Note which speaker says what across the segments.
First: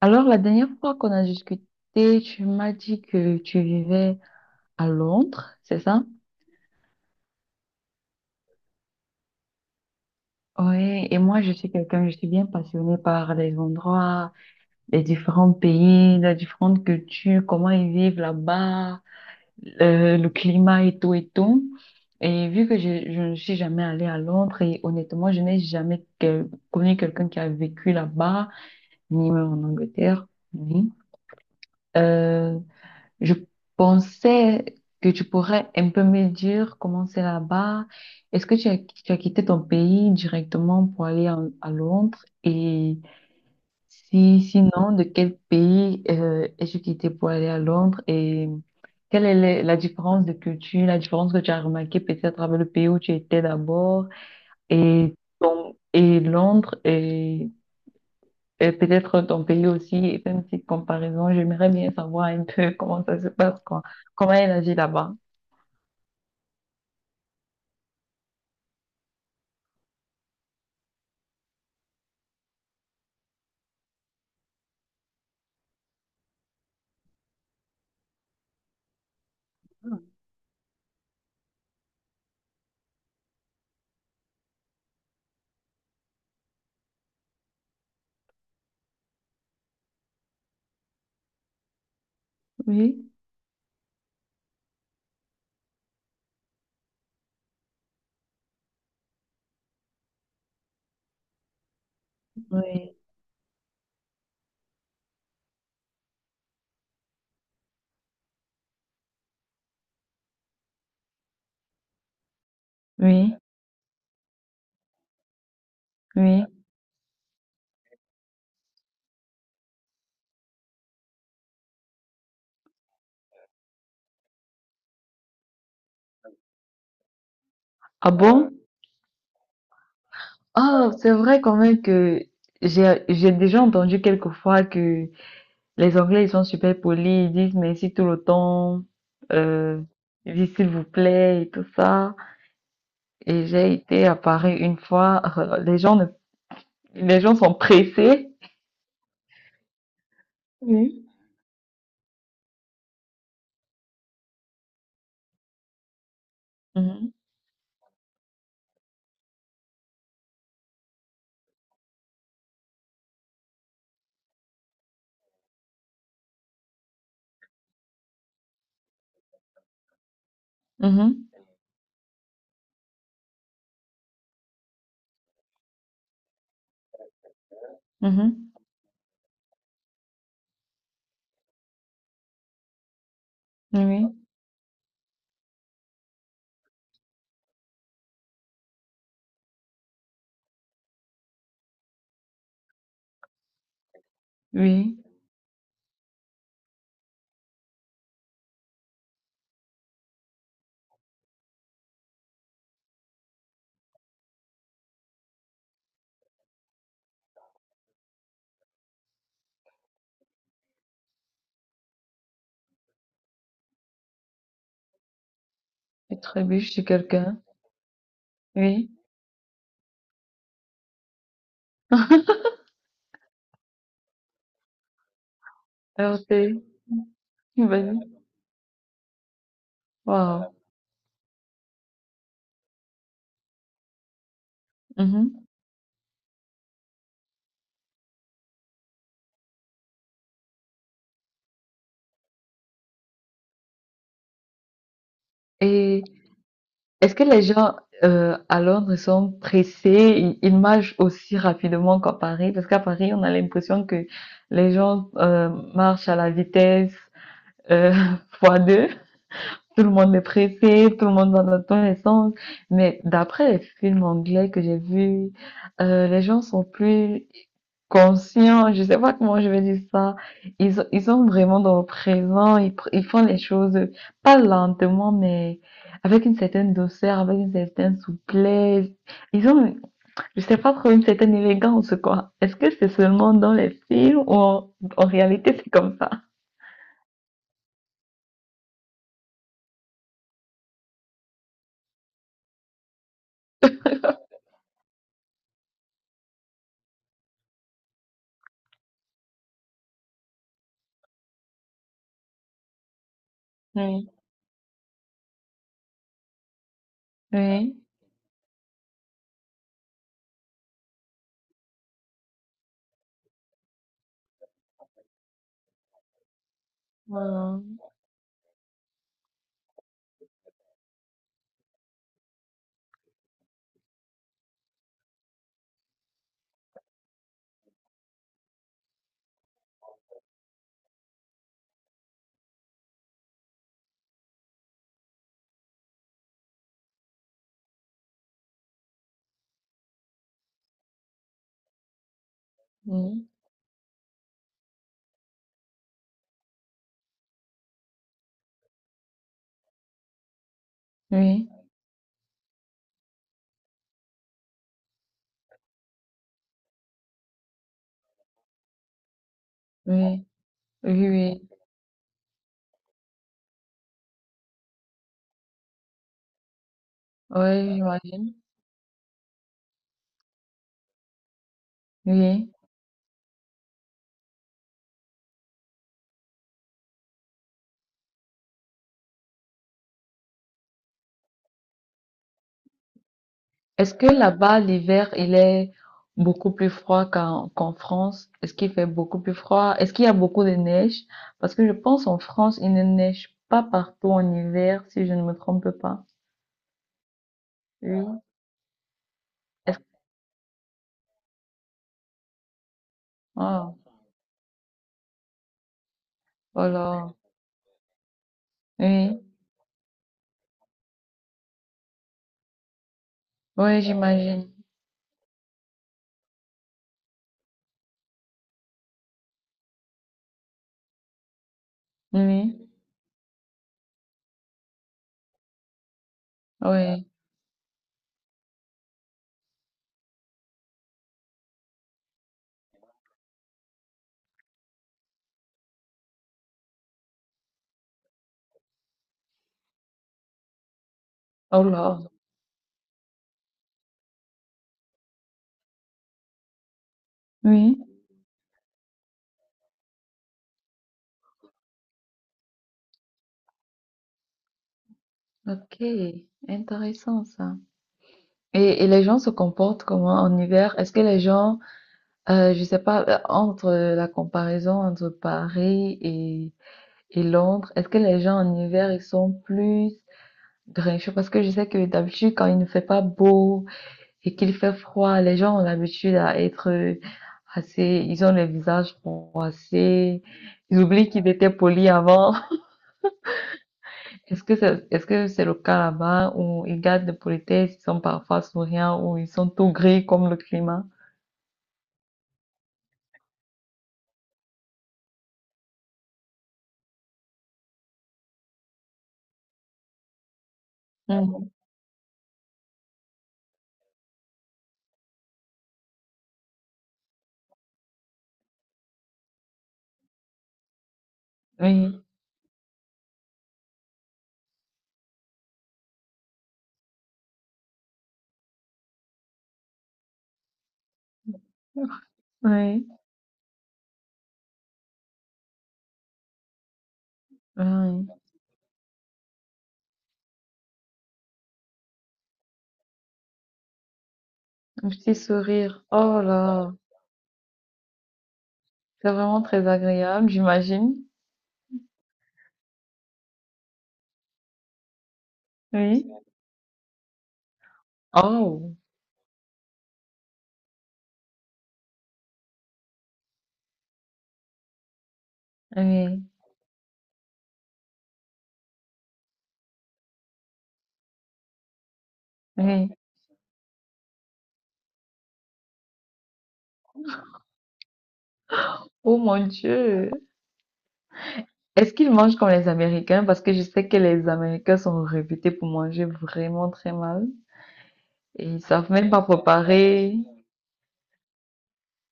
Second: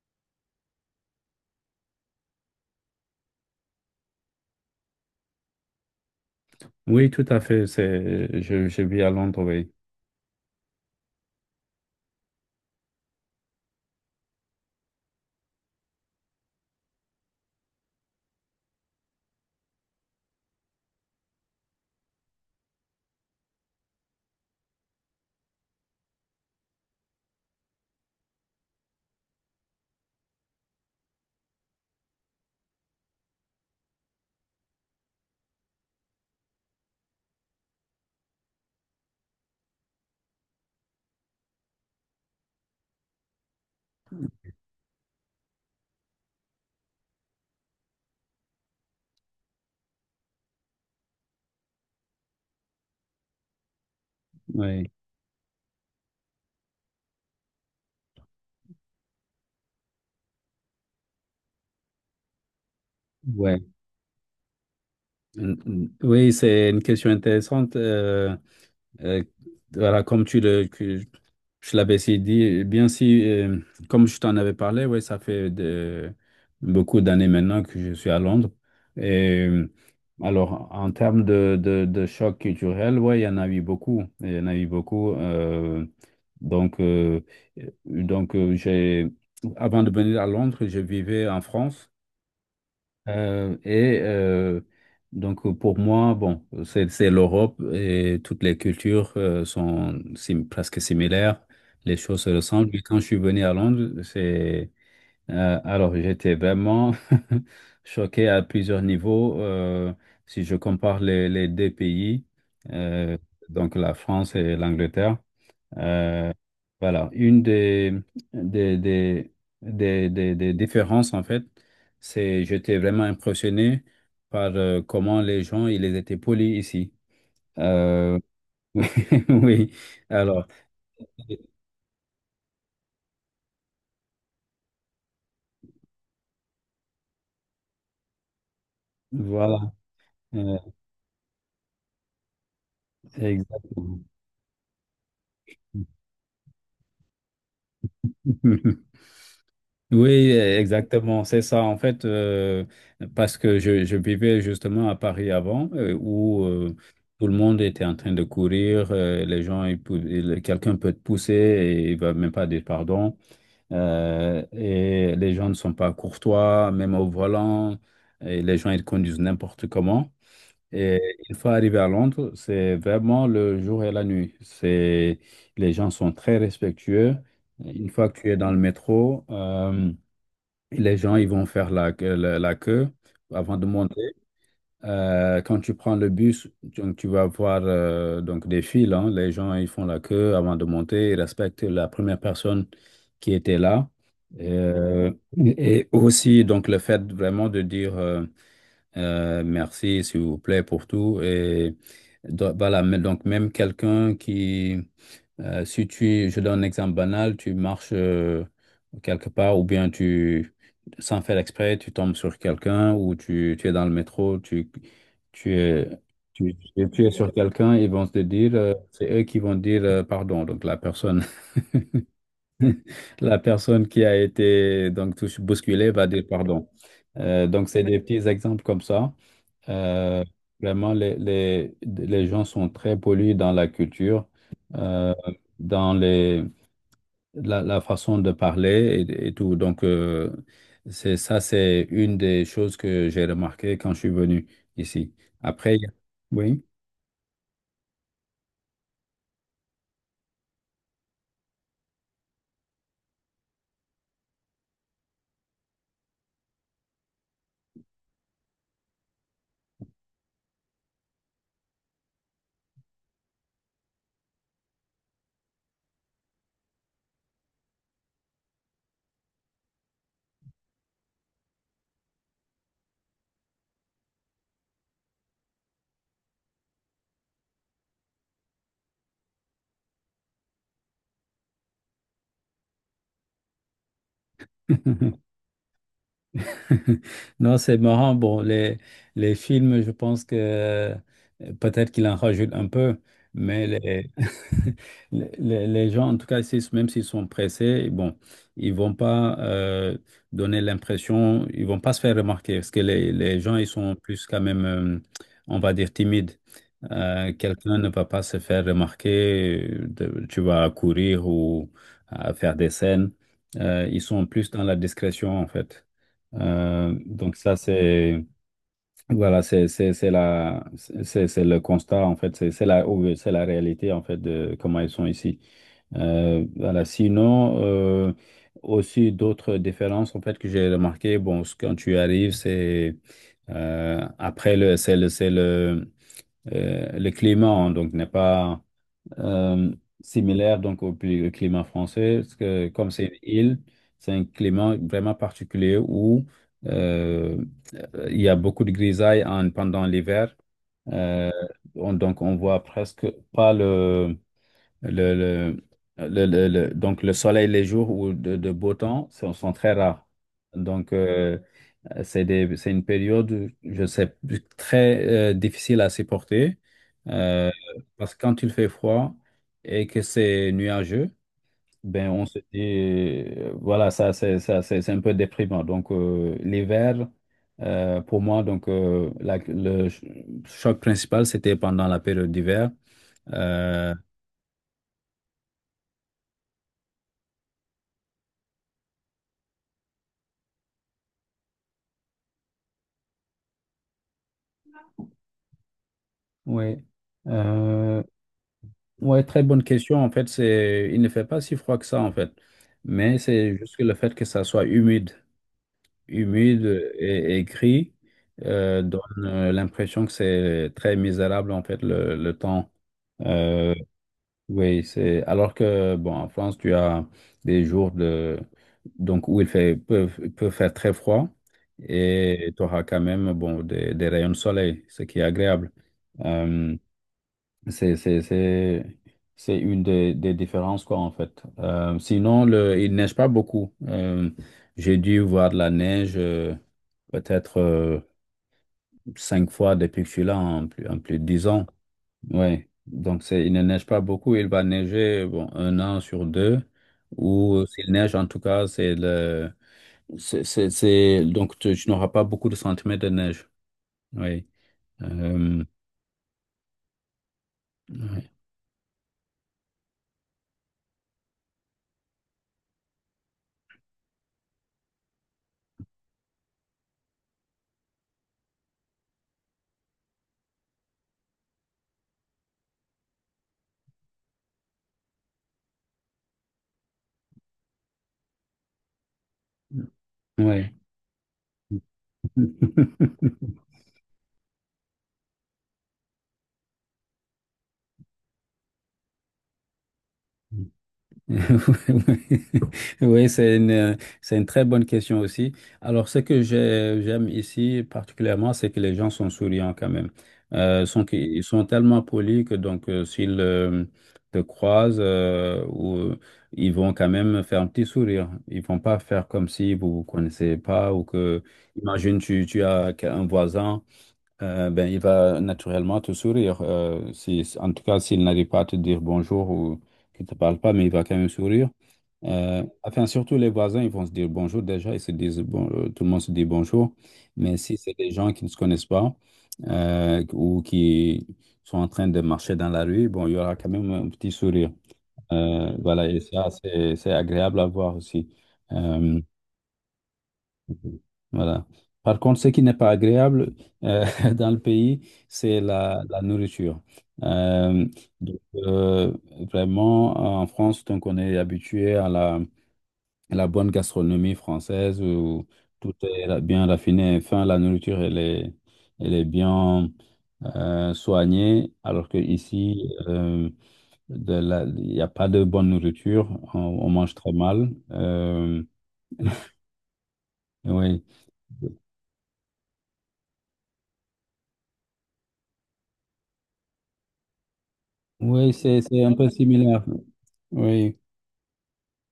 Speaker 1: Alors, la dernière fois qu'on a discuté, tu m'as dit que tu vivais à Londres, c'est ça?
Speaker 2: Oui, tout à fait. Je vis à Londres, oui.
Speaker 1: Oui, et moi, je suis quelqu'un, je suis bien passionnée par les endroits, les différents pays, les différentes cultures, comment ils vivent là-bas, le climat et tout et tout. Et vu que je ne suis jamais allée à Londres, et honnêtement, je n'ai jamais connu quelqu'un qui a vécu là-bas, ni même en Angleterre, ni. Euh, Je pensais que tu pourrais un peu me dire comment c'est là-bas. Est-ce que tu as quitté ton pays directement pour aller à Londres? Et si, sinon, de quel pays es-tu quitté pour aller à Londres? Et quelle est la différence de culture, la différence que tu as remarquée peut-être avec le pays où tu étais d'abord
Speaker 2: Oui,
Speaker 1: et, et Londres? Et peut-être ton pays aussi et faire une petite comparaison. J'aimerais bien savoir un peu comment ça se passe,
Speaker 2: ouais.
Speaker 1: quoi. Comment elle agit là-bas.
Speaker 2: Mm, mm. Oui, c'est une question intéressante. Euh, voilà, que je l'avais si dit, bien si, comme je t'en avais parlé, ouais, ça fait beaucoup d'années maintenant que je suis à Londres. Et alors, en termes de choc culturel, ouais, il y en a eu beaucoup. Il y en a eu beaucoup. Donc, euh, donc euh, j'ai, avant de venir à Londres, je vivais en France.
Speaker 1: Oui,
Speaker 2: Et donc pour moi, bon, c'est l'Europe et toutes les cultures sont presque similaires, les choses se ressemblent. Mais
Speaker 1: oui,
Speaker 2: quand je suis venu à Londres, c'est alors j'étais vraiment choqué à plusieurs niveaux. Si je compare les deux pays, euh,
Speaker 1: oui,
Speaker 2: donc la France et l'Angleterre. Euh,
Speaker 1: oui.
Speaker 2: voilà, une des, des, des différences, en fait, c'est j'étais vraiment impressionné par comment les gens, ils étaient polis ici.
Speaker 1: Ah
Speaker 2: Euh,
Speaker 1: bon?
Speaker 2: oui, oui. Alors,
Speaker 1: Ah, c'est vrai quand même que j'ai déjà entendu quelquefois que les Anglais, ils sont super polis, ils disent merci tout le temps,
Speaker 2: voilà.
Speaker 1: euh, ils disent
Speaker 2: Euh,
Speaker 1: s'il vous plaît et tout ça. Et j'ai
Speaker 2: Exactement.
Speaker 1: été à Paris une fois, les gens ne, les gens sont pressés.
Speaker 2: Oui,
Speaker 1: Oui.
Speaker 2: exactement, c'est ça. En fait, parce que je vivais justement à Paris avant, où
Speaker 1: Mhm,
Speaker 2: tout le monde était en train de courir, les gens, quelqu'un peut te pousser et il va même pas dire pardon, et les gens ne sont pas courtois, même au volant, et les gens, ils conduisent n'importe comment. Et
Speaker 1: mhm,
Speaker 2: une fois arrivé à Londres, c'est vraiment le jour et la nuit. Les gens sont très respectueux. Une fois que tu es dans
Speaker 1: mhm.
Speaker 2: le métro, les gens, ils vont faire la queue avant de monter.
Speaker 1: Oui,
Speaker 2: Quand tu prends le bus, donc tu vas voir donc des files. Hein. Les gens, ils font la queue avant de monter. Ils respectent la première personne qui était là.
Speaker 1: oui,
Speaker 2: Et aussi, donc, le fait vraiment de dire merci, s'il vous plaît, pour tout. Et voilà, mais donc, même quelqu'un qui si tu, je donne un exemple banal, tu marches quelque part ou bien sans faire exprès, tu tombes sur quelqu'un ou tu es dans le métro, tu es,
Speaker 1: je
Speaker 2: tu,
Speaker 1: trébuche sur
Speaker 2: tu- tu es sur
Speaker 1: quelqu'un.
Speaker 2: quelqu'un, ils vont te dire,
Speaker 1: Oui,
Speaker 2: c'est eux qui vont dire pardon. Donc la personne, la personne qui a été donc bousculée va dire
Speaker 1: heurté,
Speaker 2: pardon. Donc c'est des
Speaker 1: vas-y.
Speaker 2: petits exemples comme ça. Euh,
Speaker 1: Wow.
Speaker 2: Vraiment, les gens sont très pollués dans la culture. Euh,
Speaker 1: Mhm.
Speaker 2: dans la façon de parler et tout. Donc, c'est ça, c'est une des choses que j'ai remarqué quand je suis venu ici. Après,
Speaker 1: Et
Speaker 2: oui.
Speaker 1: Est-ce que les gens à Londres sont pressés, ils marchent aussi rapidement qu'à Paris? Parce qu'à Paris, on a l'impression que les gens marchent à la vitesse euh, fois deux. Tout le monde est pressé, tout le monde va dans tous les sens. Mais d'après les films anglais que j'ai vus, les gens sont plus conscients, je sais pas comment je vais dire ça. Ils sont vraiment dans le présent, ils font les choses pas lentement, mais avec une certaine douceur, avec une certaine souplesse. Ils ont, je sais pas trop, une certaine élégance, quoi. Est-ce que c'est seulement dans les films ou en, en réalité c'est comme ça?
Speaker 2: Non, c'est marrant. Bon, les films, je pense que peut-être qu'il en rajoute un peu, mais les gens, en tout cas, même s'ils sont pressés, bon, ils vont pas donner l'impression, ils vont pas se faire remarquer, parce que les gens, ils sont
Speaker 1: Oui.
Speaker 2: plus quand même, on va dire, timides.
Speaker 1: Oui.
Speaker 2: Quelqu'un ne va pas se faire remarquer, tu vas courir ou à faire des scènes. Ils sont plus dans la discrétion, en fait. Donc ça,
Speaker 1: Voilà.
Speaker 2: c'est voilà, c'est la c'est le constat en fait, c'est la réalité en fait de comment ils sont ici. Voilà. Sinon, aussi d'autres différences en fait que j'ai remarqué. Bon, quand tu arrives, c'est après le c'est le c'est le climat, hein, donc n'est pas euh, similaire donc au climat français, parce que comme c'est une
Speaker 1: Oui.
Speaker 2: île, c'est un climat vraiment particulier où euh, il y a beaucoup de grisailles pendant l'hiver. Euh,
Speaker 1: Oui.
Speaker 2: donc on voit presque pas le, le, donc le soleil les jours où de beau temps sont très rares.
Speaker 1: Oui,
Speaker 2: Donc
Speaker 1: oui, oui,
Speaker 2: c'est une période, je sais, très difficile à supporter euh,
Speaker 1: oui,
Speaker 2: parce que
Speaker 1: j'imagine.
Speaker 2: quand il fait froid et que c'est nuageux, ben on se
Speaker 1: Oui.
Speaker 2: dit, voilà, ça c'est un peu déprimant. Donc l'hiver, pour moi, donc choc principal, c'était pendant la période d'hiver. Euh,
Speaker 1: Est-ce que là-bas, l'hiver, il est beaucoup plus froid qu'en France? Est-ce qu'il fait beaucoup plus froid? Est-ce qu'il y a beaucoup de neige? Parce que je pense en France, il ne neige pas partout en hiver, si je ne me trompe pas.
Speaker 2: oui. Euh,
Speaker 1: Oui.
Speaker 2: ouais, très bonne
Speaker 1: Est-ce...
Speaker 2: question. En fait, il ne fait pas si froid que ça, en fait. Mais c'est juste
Speaker 1: Oh,
Speaker 2: que le fait que ça soit humide. Humide
Speaker 1: oh là.
Speaker 2: et gris donne
Speaker 1: Oui,
Speaker 2: l'impression que c'est très misérable en fait le temps. Euh,
Speaker 1: oui, j'imagine.
Speaker 2: oui, c'est alors que bon en France tu as des jours de donc où il fait peut faire très froid et tu
Speaker 1: Oui,
Speaker 2: auras quand même bon des rayons de soleil, ce qui est agréable. Euh,
Speaker 1: oui.
Speaker 2: c'est c'est c'est c'est une des différences quoi en fait. Sinon le il neige pas beaucoup. J'ai dû voir de la neige peut-être cinq fois depuis que je suis là, en plus en plus de dix
Speaker 1: Oh
Speaker 2: ans.
Speaker 1: là.
Speaker 2: Ouais. Donc il ne neige pas beaucoup, il va neiger bon, un an sur deux, ou
Speaker 1: Oui.
Speaker 2: s'il neige en tout cas, c'est le, c'est- donc tu n'auras pas beaucoup de centimètres de neige. Oui. Euh,
Speaker 1: Ok, intéressant ça.
Speaker 2: ouais.
Speaker 1: Et les gens se comportent comment en hiver? Est-ce que les gens je sais pas, entre la comparaison entre Paris et Londres, est-ce que les gens en hiver, ils sont plus grincheux? Parce que je sais que d'habitude, quand il ne fait pas beau et qu'il fait froid, les gens ont l'habitude à être assez, ils ont le visage froissé,
Speaker 2: Ouais.
Speaker 1: ils oublient qu'ils étaient polis avant. Est-ce que c'est le cas là-bas où ils gardent de politesse, ils sont parfois souriants, ou ils sont tout gris comme le climat?
Speaker 2: Oui, c'est une très bonne question aussi. Alors, ce que j'aime ici particulièrement, c'est que les gens sont souriants quand même. Ils
Speaker 1: Mhm.
Speaker 2: sont tellement polis que donc, s'ils te croisent, ou, ils vont quand même faire un petit sourire. Ils vont pas faire comme si vous vous connaissez pas ou que,
Speaker 1: Oui,
Speaker 2: imagine, tu as un voisin. Ben, il va naturellement te sourire. Si, En tout cas, s'il n'arrive pas à te dire bonjour ou qu'il ne te parle pas, mais il va quand même sourire.
Speaker 1: oui,
Speaker 2: Enfin, surtout les voisins, ils vont se dire bonjour déjà. Ils se disent bon, tout le monde se dit bonjour. Mais si c'est
Speaker 1: oui.
Speaker 2: des gens qui ne se connaissent pas ou qui sont en train de marcher dans la rue, bon, il y aura quand même un petit sourire.
Speaker 1: Un petit sourire.
Speaker 2: Voilà, et
Speaker 1: Oh
Speaker 2: ça,
Speaker 1: là,
Speaker 2: c'est agréable à voir aussi.
Speaker 1: c'est
Speaker 2: Euh,
Speaker 1: vraiment très agréable, j'imagine.
Speaker 2: voilà. Par contre, ce qui n'est pas agréable euh, dans le pays, c'est la,
Speaker 1: Oui.
Speaker 2: la nourriture. Euh, donc,
Speaker 1: Oh,
Speaker 2: vraiment, en France, donc on est habitué à la bonne gastronomie française où tout
Speaker 1: oui,
Speaker 2: est bien raffiné. Enfin, la nourriture, elle est bien soignée, alors qu'ici,
Speaker 1: oui.
Speaker 2: il n'y a pas de bonne nourriture. On mange très mal.
Speaker 1: Oh mon Dieu.
Speaker 2: Oui.
Speaker 1: Est-ce qu'ils mangent comme les Américains? Parce que je sais que les Américains sont réputés pour manger vraiment très mal. Et
Speaker 2: Oui,
Speaker 1: ils
Speaker 2: c'est
Speaker 1: savent
Speaker 2: c'est
Speaker 1: même
Speaker 2: un
Speaker 1: pas
Speaker 2: peu similaire.
Speaker 1: préparer.
Speaker 2: Oui.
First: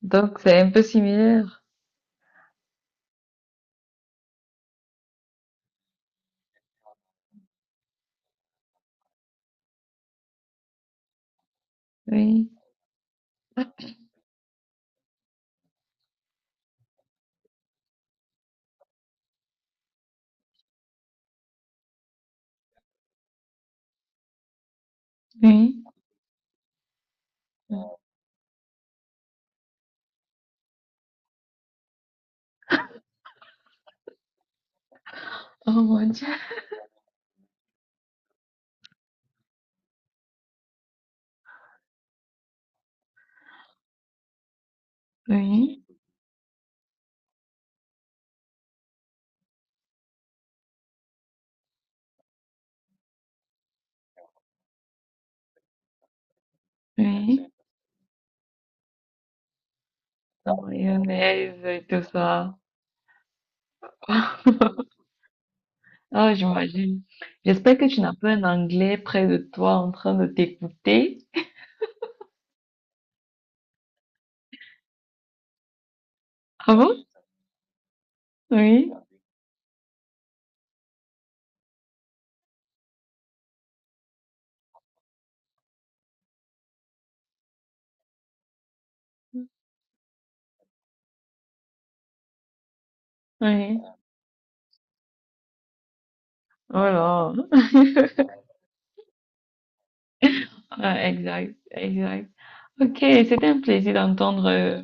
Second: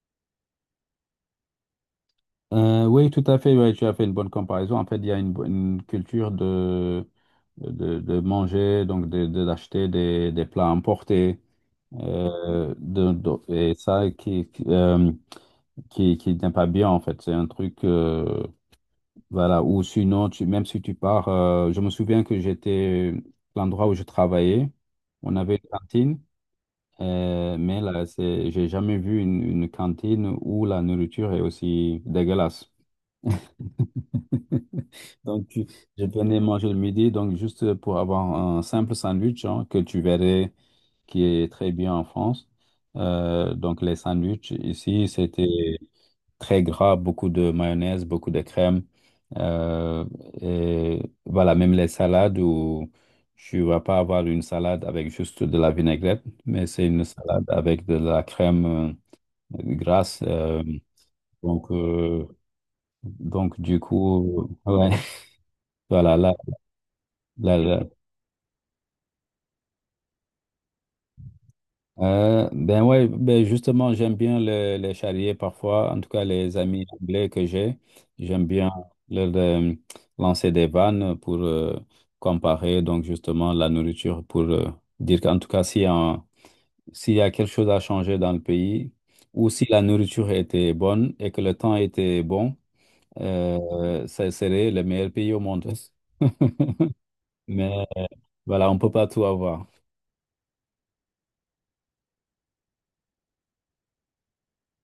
Speaker 1: Donc c'est un peu similaire.
Speaker 2: Oui, tout à fait. Oui, tu as fait une bonne comparaison. En fait, il y a une culture de manger, donc d'acheter des plats importés.
Speaker 1: Oui,
Speaker 2: Et ça qui n'est pas bien, en fait. C'est un truc, voilà, ou sinon, même si tu pars, je me souviens que l'endroit où je travaillais, on avait une
Speaker 1: oui.
Speaker 2: cantine. Mais là, j'ai jamais vu une cantine où la nourriture est aussi dégueulasse. Donc,
Speaker 1: Oh
Speaker 2: je
Speaker 1: mon Dieu.
Speaker 2: venais manger le midi, donc juste pour avoir un simple sandwich, hein, que tu verrais qui est très bien en France. Donc, les sandwichs ici, c'était
Speaker 1: Oui,
Speaker 2: très gras, beaucoup de mayonnaise, beaucoup de crème. Euh, et voilà, même les salades où tu vas pas avoir une salade avec juste de la vinaigrette, mais c'est une salade
Speaker 1: oui.
Speaker 2: avec de la crème grasse.
Speaker 1: La mayonnaise
Speaker 2: Donc,
Speaker 1: et tout ça.
Speaker 2: donc, du coup, ouais, voilà,
Speaker 1: Oh,
Speaker 2: là,
Speaker 1: j'imagine.
Speaker 2: là,
Speaker 1: J'espère
Speaker 2: là.
Speaker 1: que tu n'as pas un anglais près de toi en train de t'écouter.
Speaker 2: Ben ouais, ben justement, j'aime bien les charriers parfois, en tout cas les
Speaker 1: Ah
Speaker 2: amis
Speaker 1: bon?
Speaker 2: anglais que j'ai. J'aime bien
Speaker 1: Oui,
Speaker 2: leur lancer des vannes pour comparer donc justement la nourriture pour dire qu'en tout cas, si un- s'il y a quelque chose à changer dans le pays ou si la nourriture était bonne et que le temps était bon,
Speaker 1: oui.
Speaker 2: ça serait le meilleur pays au monde.
Speaker 1: Oh là.
Speaker 2: Mais voilà, on peut pas tout avoir.
Speaker 1: Ouais, exact, exact. Ok, c'était un plaisir d'entendre,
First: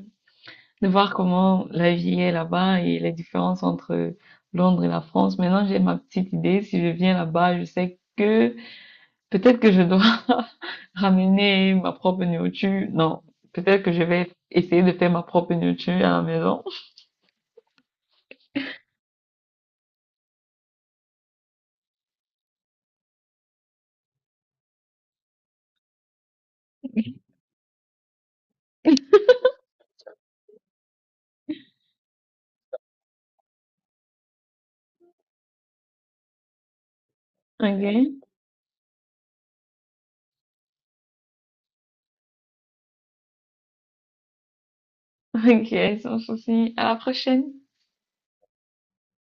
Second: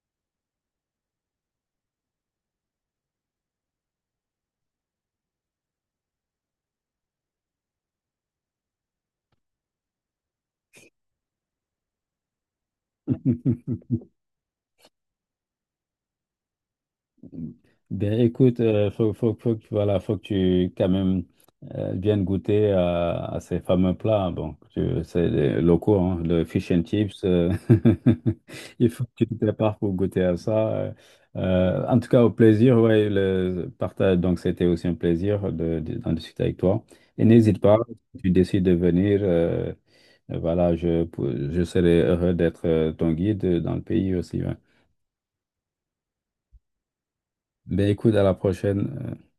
Speaker 1: de voir comment la vie est là-bas et les différences entre Londres et la France. Maintenant, j'ai ma petite idée. Si je viens là-bas, je sais que peut-être que je dois ramener ma propre nourriture. Non, peut-être que je vais essayer de faire ma propre nourriture à la maison.
Speaker 2: Ben écoute, voilà, faut que tu quand même viennes goûter à ces fameux plats. Hein. Bon, c'est les locaux, hein, le fish and chips. Il faut que tu te prépares pour goûter à ça. En tout cas, au plaisir, ouais, le partage. Donc, c'était aussi un plaisir d'en discuter avec toi. Et n'hésite pas, si
Speaker 1: Ok.
Speaker 2: tu décides de venir, voilà, je serai heureux d'être ton guide dans le pays aussi. Ouais.
Speaker 1: Ok, sans souci. À la prochaine.
Speaker 2: Ben écoute, à la prochaine.